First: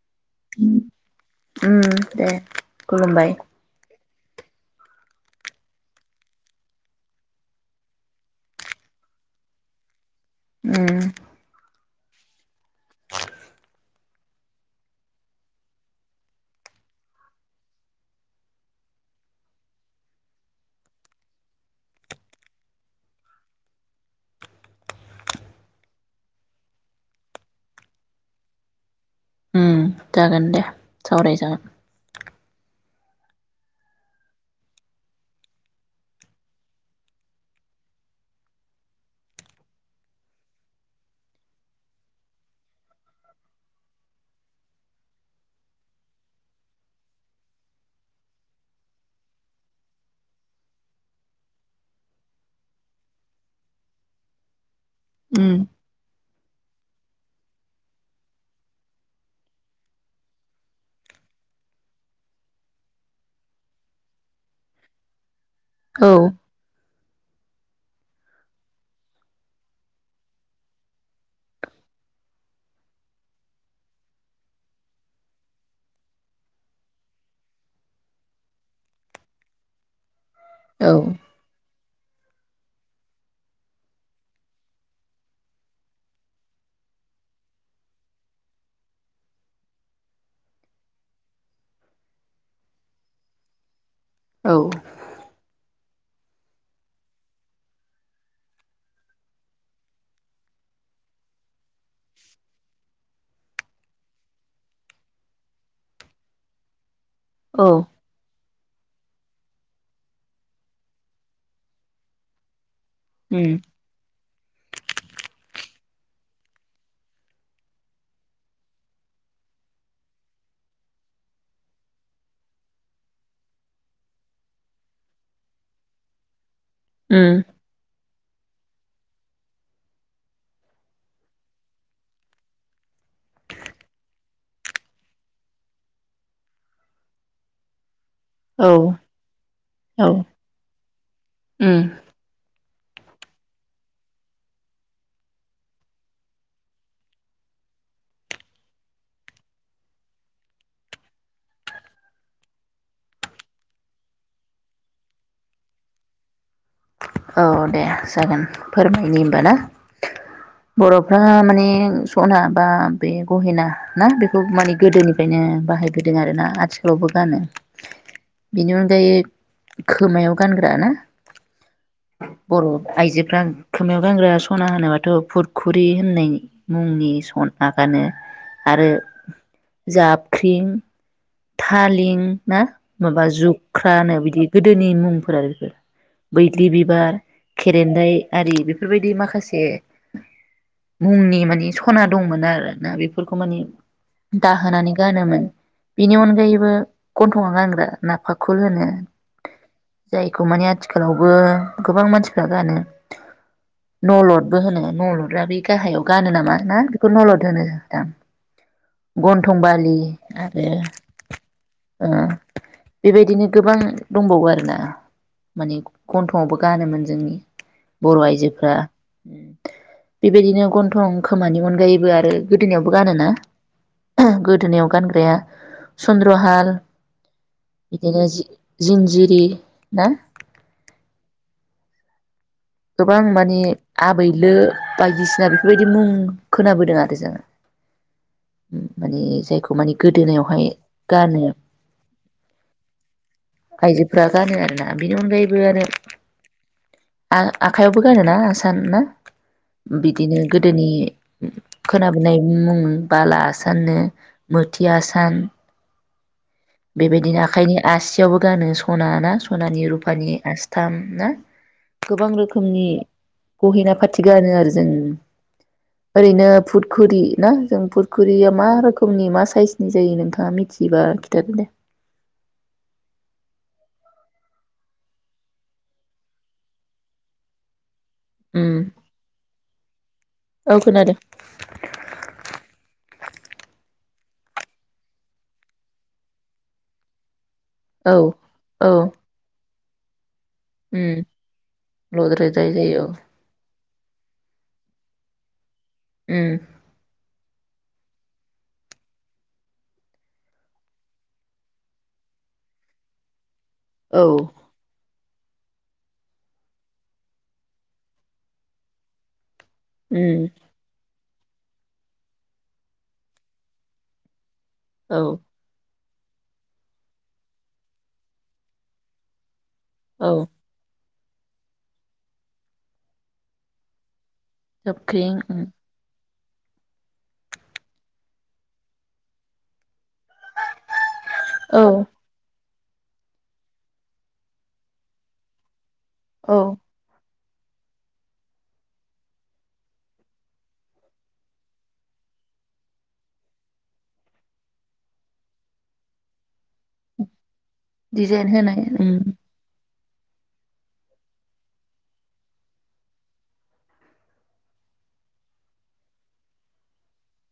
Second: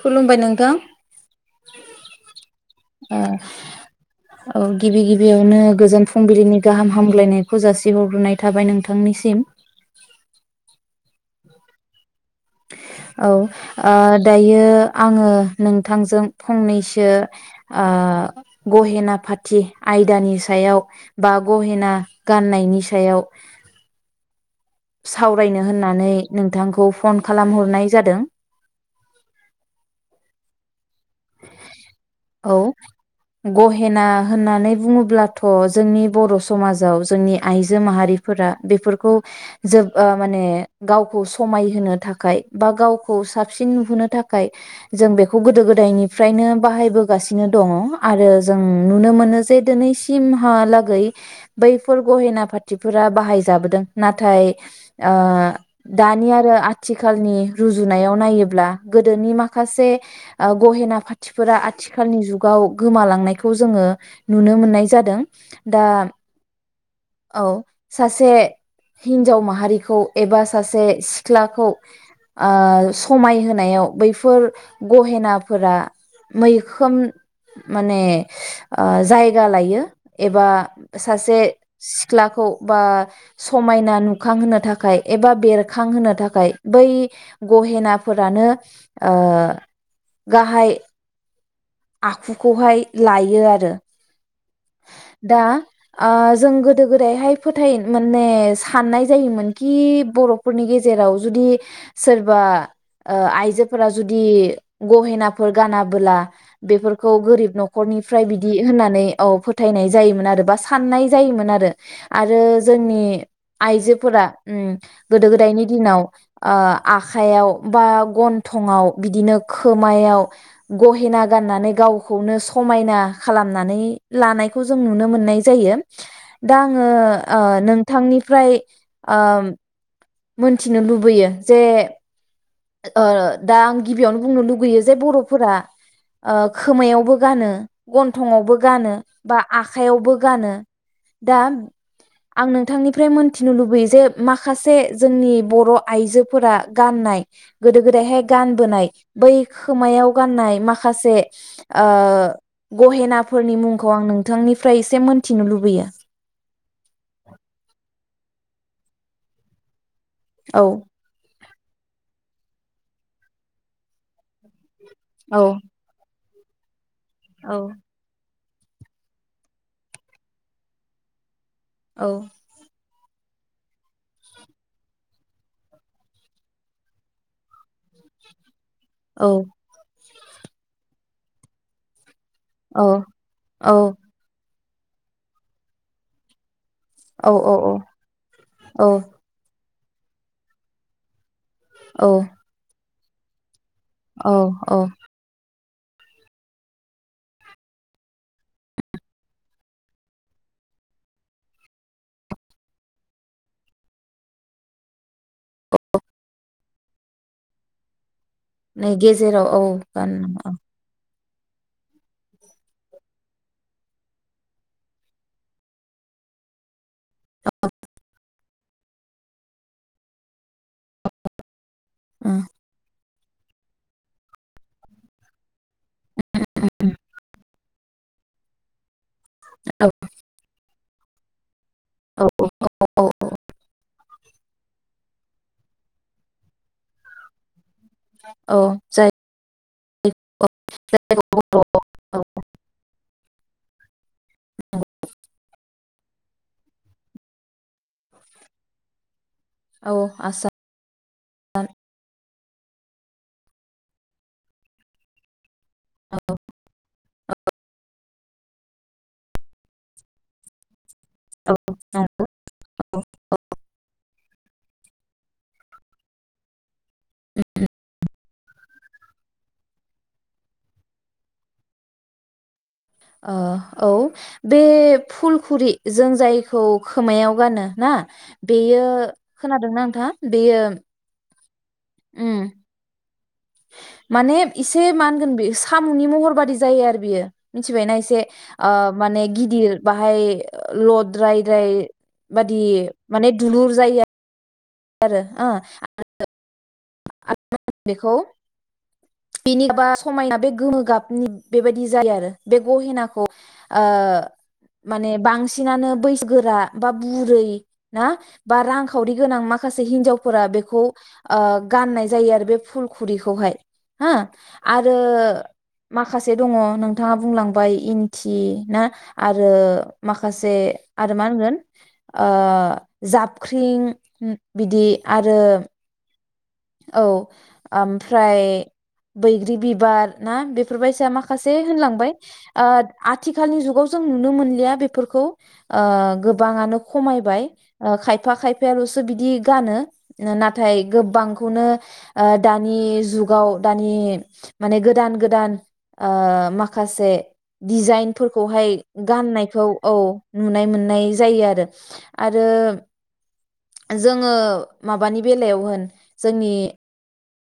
खुलुमबाय नोंथां उम दे ओ खुलुमबाय औ गिबि गिबियावनो गोजोन फुंबिलिनि गाहाम हामग्लायनायखौ जासिहरग्रोनाय थाबाय नोंथांनिसिम। उम औ ओ दायो आङो नोंथांजों फंनैसो ओ गहेना फाथि आयदानि सायाव बा गहेना गाननायनि सायाव सावरायनो होननानै नोंथांखौ फन खालामहरनाय जादों। उम जागोन दे। सावरायजागोन औ गहेना होननानै बुङोब्लाथ' जोंनि बर' समाजाव जोंनि आइजो माहारिफोरा बेफोरखौ जोब ओ माने गावखौ समायहोनो थाखाय बा गावखौ साबसिन नुहोनो थाखाय जों बेखौ गोदो गोदायनि फ्रायनो बाहायबोगासिनो दङ आरो जों नुनो मोनो जे दिनैसिमहालागै बैफोर गहेना फाथिफोरा बाहायजाबोदों नाथाय ओ उम दानि आरो आथिखालनि रुजुनायाव नायोब्ला गोदोनि माखासे ओ गहेना फाथिफोरा आथिखालनि जुगाव गोमालांनायखौ जोङो नुनो मोननाय जादों। दा औ औ सासे हिन्जाव माहारिखौ एबा सासे सिख्लाखौ ओ समायहायाव बैफोर गहेनाफोरा मैखोम माने ओ जायगा लायो। एबा औ सासे सिख्लाखौ बा समायना नुखांहोनो थाखाय एबा बेरखांहोनो थाखाय बै गहेनाफोरानो ओ गाहाय आखुखौहाय लायो आरो औ दा ओ जों गोदो गोदायहाय फोथाय माने साननाय जायोमोन कि बर'फोरनि गेजेराव जुदि सोरबा ओ आइजोफोरा जुदि गहेनाफोर गानाबोला बेफोर खौ गोरिब औ नखरनिफ्राय बिद बिदि होननानै औ फोथायनाय जायोमोन आरो बा साननाय जायोमोन आरो आरो जोंनि उम आइजोफोरा उम गोदो गोदायनि दिनाव ओ आखाइयाव बा गन्थंआव बिदिनो खोमायाव गहेना गाननानै गावखौनो समायना खालामनानै लानायखौ जों नुनो मोननाय जायो। दा आङो ओ उम नोंथांनिफ्राय ओम मोनथिनो लुबैयो जे ओ दा आं गिबियावनो बुंनो लुगैयो जे बर'फोरा ओ खोमायावबो गानो गन्थंआवबो औ गानो बा औ आखाइयावबो गानो दा उम आं नों बिथांनिफ्राय मोन्थिनो लुबैयो जे माखासे जोंनि बर' आइजोफोरा गाननाय गोदो गोदायहाय गानबोनाय बै खोमायाव गाननाय माखासे ओ गहेनाफोरनि मुंखौ आं नोंथांनिफ्राय एसे मोनथिनो लुबैयो। औ दे जागोन फोरमायनि होनबा ना। औ बर'फ्रा माने सना बा बे गहेना ना बेखौ मानि गोदोनिफ्रायनो औ बाहायबोदों आरो ना। आदस आवबो गानो औ बेनि अनगायै खोमायाव गानग्रा ना? औ बर' आइजोफ्रा खोमायाव गानग्रा स'ना होनोबाथ' फुरखुरि होननाय मुंनि सना गानो। आरो औ जाब ख्रिम थालिं ना औ माबा औ जुख्रानो बिदि गोदोनि मुंफोरा बेफोर बै दि बिबार खेरेन्दाय आरि औ बेफोरबायदि माखासे मुंनि माने बि सना औ दंमोन आरो ना बे फोरफोरखौ माने औ औ दाहोनानै गानोमोन, बिनि अनगायैबो गन्थङाव गानग्रा नाफा खुल होनो जायखौ माने आथिखालावबो गोबां मानसिफ्रा गानो नलदबो होनो नलदा बे गाहायाव गानो नामा? ना बेखौ नलद होनोदां, नै गेजेराव औ गान [unintelligible] आरो ओ बेबायदिनो गोबां दंबावो आरोना माने गन्थंआवबो गानोमोन जोंनि बर' आइजोफ्रा बेबायदिनो, गन्थं खोमानि अनगायैबो आरो औ गोदोनायावबो गानोना? गोदोनायाव गानग्राया सन्द्र हाल बिदिनो जि जिं जिरि ना? औ औ गोबां माने आबै लो बायदिसिना बेफोरबायदि मुं खोनाबोदों आरो जोङो औ जाय माने जायखौ माने गोदोनायावहाय गानो औ आइजोफोरा गानो आरोना बेनि अनगायैबो आरो आ आखाइयावबो गानोना आसान ना, औ बिदिनो गोदोनि खोनाब होनाय मुं बाला आसाननो मोथि आसान औ बेबायदिनो आखाइनि आसियावबो गानो सना ना सनानि रुपानि आस्थाम, ना आसाम औ गोबां रोखोमनि गहेना फाथि गानो आरो जों ओरैनो फुट खुरि ना जों पुरखुरिया मा रोखोमनि मा साइसनि जायो नोंथाङा मिथिबा [unintelligible] ओ औ बे फुलखुरि जों जायखौ खोमायाव गानो ना? उम बेयो खोनादोंना नोंथाङ बेयो। औ खोनादों ओ। माने एसे मा होनगोन बे साम'नि महर बादि जायो आरो बियो। मिथिबायना औ एसे औ माने ओ गिदिर बाहाय। उम लद्रायद्राय बादि लद्रायद्राय जायो औ माने दुलुर जायो आरो ओ। उम [unintelligible] बेखौ बेनि बा समायना बे गोमो गाबनि बेबायदि जायो आरो बे गहेनाखौ ओ औ माने बांसिनानो बैसो गोरा बा बुरै ना बा रांखावरि गोनां माखसे। माखासे उम हिनजावफोरा बेखौ। ओ गाननाय जायो आरो बे फुलखुरिखौहाय हो आरो औ माखासे दङ नोंथांङा बुंलांबाय इन्थि ना आरो औ माखासे आरो मा होनगोन ओ जाबख्रिं, बिदि खोख्रिं आरो उम औ ओमफ्राय बैग्रि बिबार ना बेफोरबायसा माखासे औ होनलांबाय। ओ आथिखालनि जुगाव जों नुनो मोनलिया बेफोरखौ। ओ औ गोबाङानो खमायबाय। ओ खायफा खायफायाल'सो बिदि गानो नाथाय गोबां खौनो ओ दानि जुगाव दानि माने गोदान-गोदान ओ माखासे डिजाइन दिजाइनफोरखौहाय होनाय उम गाननायखौ औ नुनाय मोननाय जायो आरो, आरो जोङो माबानि बेलायाव जोंनि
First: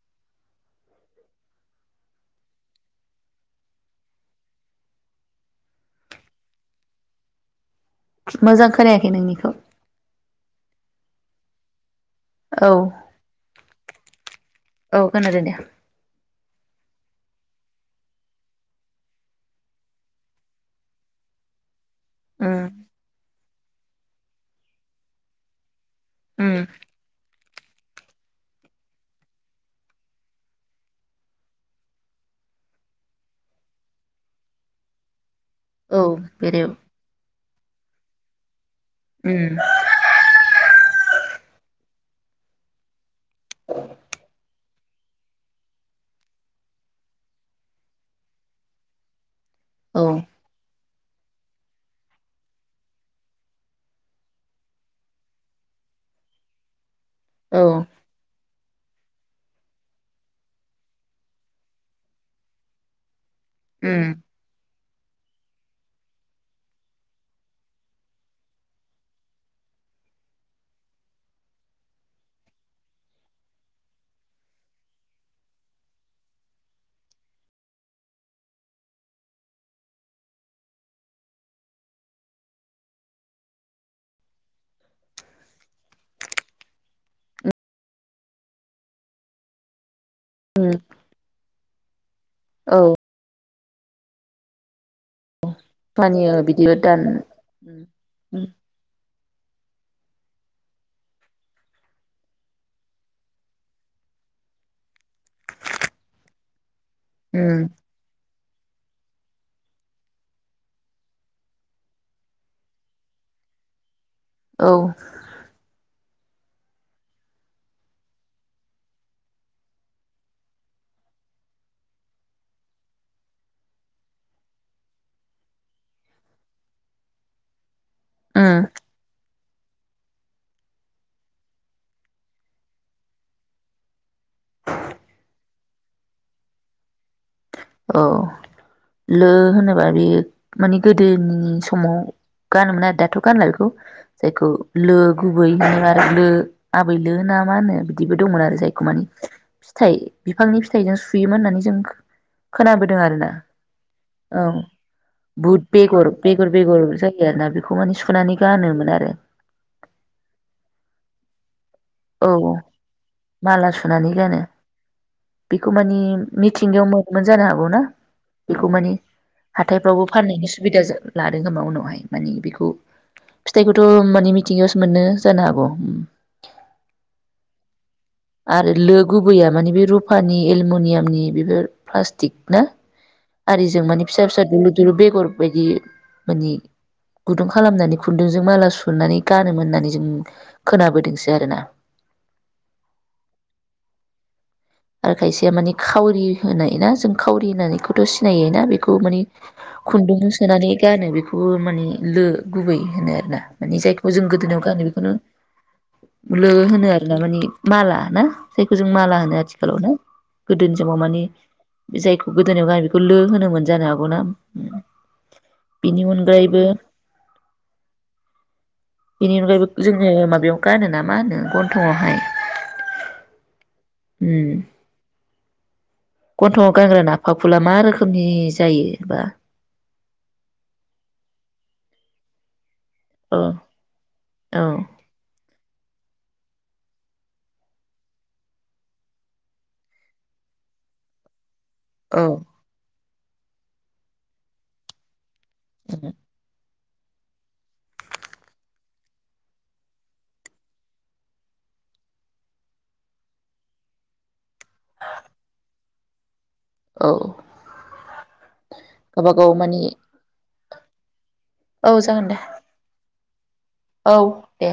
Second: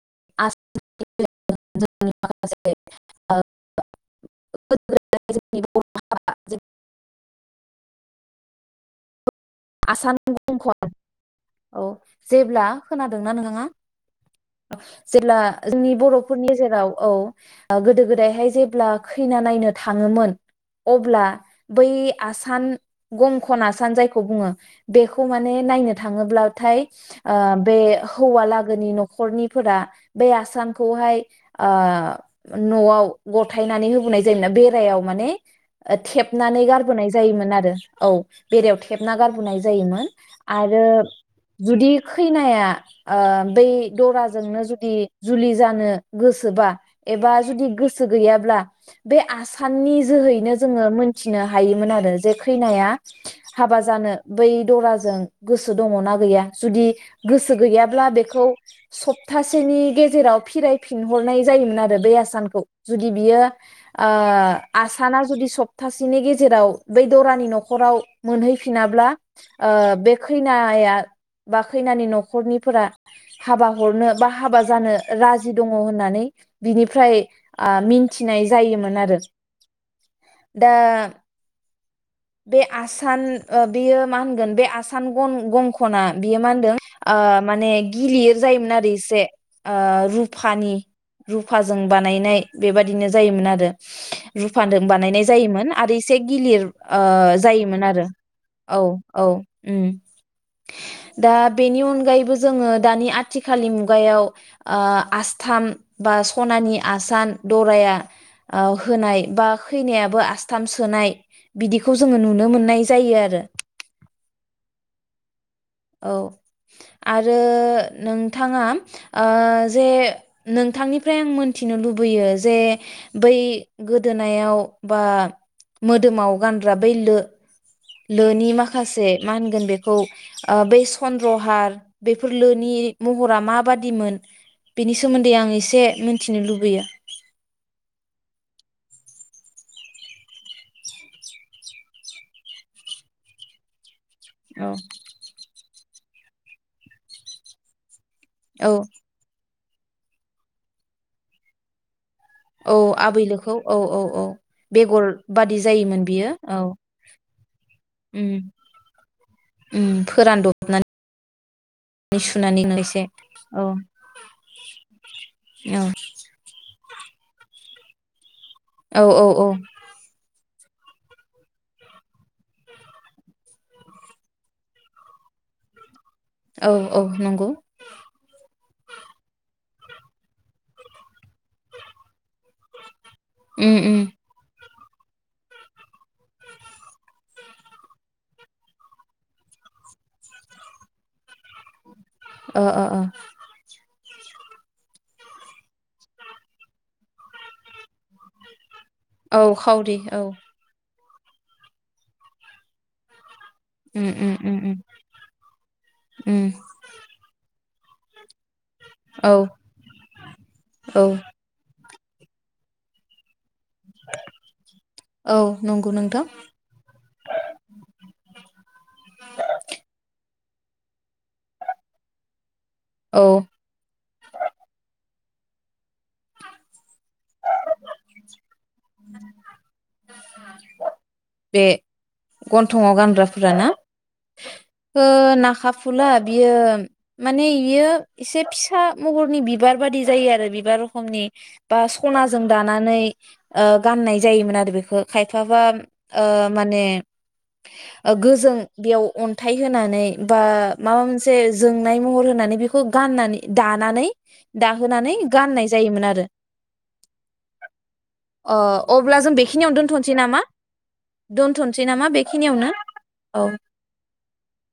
[unintelligible] मोजां खोनायाखै नोंनिखौ आसान [unintelligible] औ जेब्ला औ खोनादोंना नोंथांआ औ जेब्ला खोनादों दे जोंनि बर'फोरनि। जेराव औ गोदो गोदायहाय जेब्ला खैना नायनो थांङोमोन अब्ला बै उम आसान गं खना सानजाय बुङो बेखौ माने नायनो उम थाङोब्लाथाय ओ बे हौवालागोनि नखरनिफोरा बे आसानखौहाय आ नआव गथायनानै होबोनाय जायोमोना बेरायाव माने औ थेबनानै बेरेव गारबोनाय जायोमोन आरो औ बेेरायाव थु थेबना गारबोनाय उम जायोमोन आरो जुदि। खैनाया बै दराजोंनो जुदि जुलि जानो गोसोबा एबा जुदि गोसो गैयाब्ला बे आसानखौ साननि औ जोहैनो जोङो मोन मिथिनो हायोमोन आरो जे खैनाया हाबा जानो बै दराजों गोसो दङ ना गैया जुदि गोसो औ गैयाब्ला बेखौ सप्तासेनि गेजेराव फिरायफिनहरनाय जायोमोन आरो बे आसानखौ जुदि बियो उम आ। आसाना जुदि सप्तासेनि गेजेराव बै दरानि न'खराव मोनहैफिनाब्ला बे खैनाया बा खैनानि न'खरनिफोरा हाबा हरनो बा हाबा जानो राजि दङ होननानै बिनिफ्राय मिन्थिनाय जायोमोन आरो दा बे आसाना आसान बियो मा होनगोन बे आसान गंखना बियो मा होनदों माने गिलिर जायोमोन आरो एसे रुप उम फानि रुफा जों नायनाय औ बेबादिनो जायोमोन आरो रुफा जों बानायनाय जायोमोन आरो एसे फानियो गिलिर बिदि दान ओ उम जायोमोन आ औ औ। ओम दा बेनि अनगायैबो जोंङो दानि आथिखालनि मुगायाव आसथाम बा सनानि आसान उम दराया होनाय बा खैनायाबो आसथाम सोनाय बिदिखौ जोंङो नुनो मोननाय जायो आरो। औ औ आरो नोंथाङा जे नोंथांनिफ्राय आं मोनथिनो लुबैयो जे बै गोदोनायाव बा मोदोमाव गानग्रा बै लो लोनि उम माखासे मा होनगोन बेखौ बे चन्द्रहार बेफोर लोनि महरा माबादिमोन बिनि सोमोन्दै आं एस इसे मिथिनो लुबैयो। औ लो होनोबा बे माने गोदोनि समाव गानोमोन आरो दाथ' गानला बेखौ। जायखौ लो गुबै हो आरो आबै लो ना मा होनो? बिदिबो दंमोन आरो औ जायख मानि। फिथाइ बिफांनि फिथाइजों सुयोमोन होननानै जों औ खोनाबोदों आबै आरोना लोखौ औ औ बेगर बादि बुद जायोमोन बेगर बियो बेगर औ बेगर जायो आरोना बेखौ माने उम सुनानै गानोमोन आरो उम फोरानदबनानै औ सुनानै एसे औ माला सुनानै गानो बेखौ औ मानिे मिथिंगायाव जानो हागौ ना? बेखौ माने औ औ हाथायफ्रावबो फानैनोसो सुबिदा लादों खोमा उनावहाय माने बेखौ फिथाइखौथ' माने मिथिंगायावसो मोनो जानो हागौ। औ औ नंगौ आरो लो गुबैया माने बे रुफानि एलुमिनियामनि बेफोर प्लास्टिक ना। उम आरिजों उम माने फिसा फिसा दुलुर दुलुर बेगर बायदि माने गुदुं खालामनानै खुन्दुंजों माला सुनानै गानोमोन होननानै जों खोनाबोदोंसो आरो ना। अ अ अ आ खायसेया माने खावरि होनाय ना जों खावरि होननायखौथ' सिनायो ना बे खौ माने औ खावरि औ खुन्दुंजों सोनानै गानो बे बेखौ माने लो गुबै होनो आरोना। माने उम जायखौ जों उम उम गोदोनायाव उम गानो बेखौनो उम लो होनो आरोना माने माला ना। जायखौ जों माला होनो औ आथि गोदोनि जाव औ माने जायखौ गोदोनायाव गानो बेखौ लो होनोमोन। जानो हागौ ना उम औ नंगौ बेनि नोंथां अनगायैबो बेनि अनागायैबो जोंनिआव माबायाव गानो ना मा होनो गन्थंआवहाय। औ। उम गन्थंआव गानग्रा ना फाफुला मा रोखोमनि जायो बा? बे गन्थ गन्थंआव औ गानग्राफोराना औ ओ नाखा फुला बियो माने इयो एसे फिसा महरनि बिबार बादि जायो आरो बिबार रखमनि बा औ स'नाजों दानानै ओ गान्नाय जायोमोन आरो बेखौ खायफाबा ओ माने गोजों बेयाव अन्थाइ होनानै बा माबा मोनसे जोंनाय महर होनानै बेखौ गान्नानै दानानै दाहोनानै गान्नाय जायोमोन आरो। औ [inaudible] अ अब्ला जों गावबागाव बेखिनियावनो मानि दोन्थ'नोसै नामा? दोनथ'नोसै औ नामा जागोन दे बेखिनियावनो औ औ दे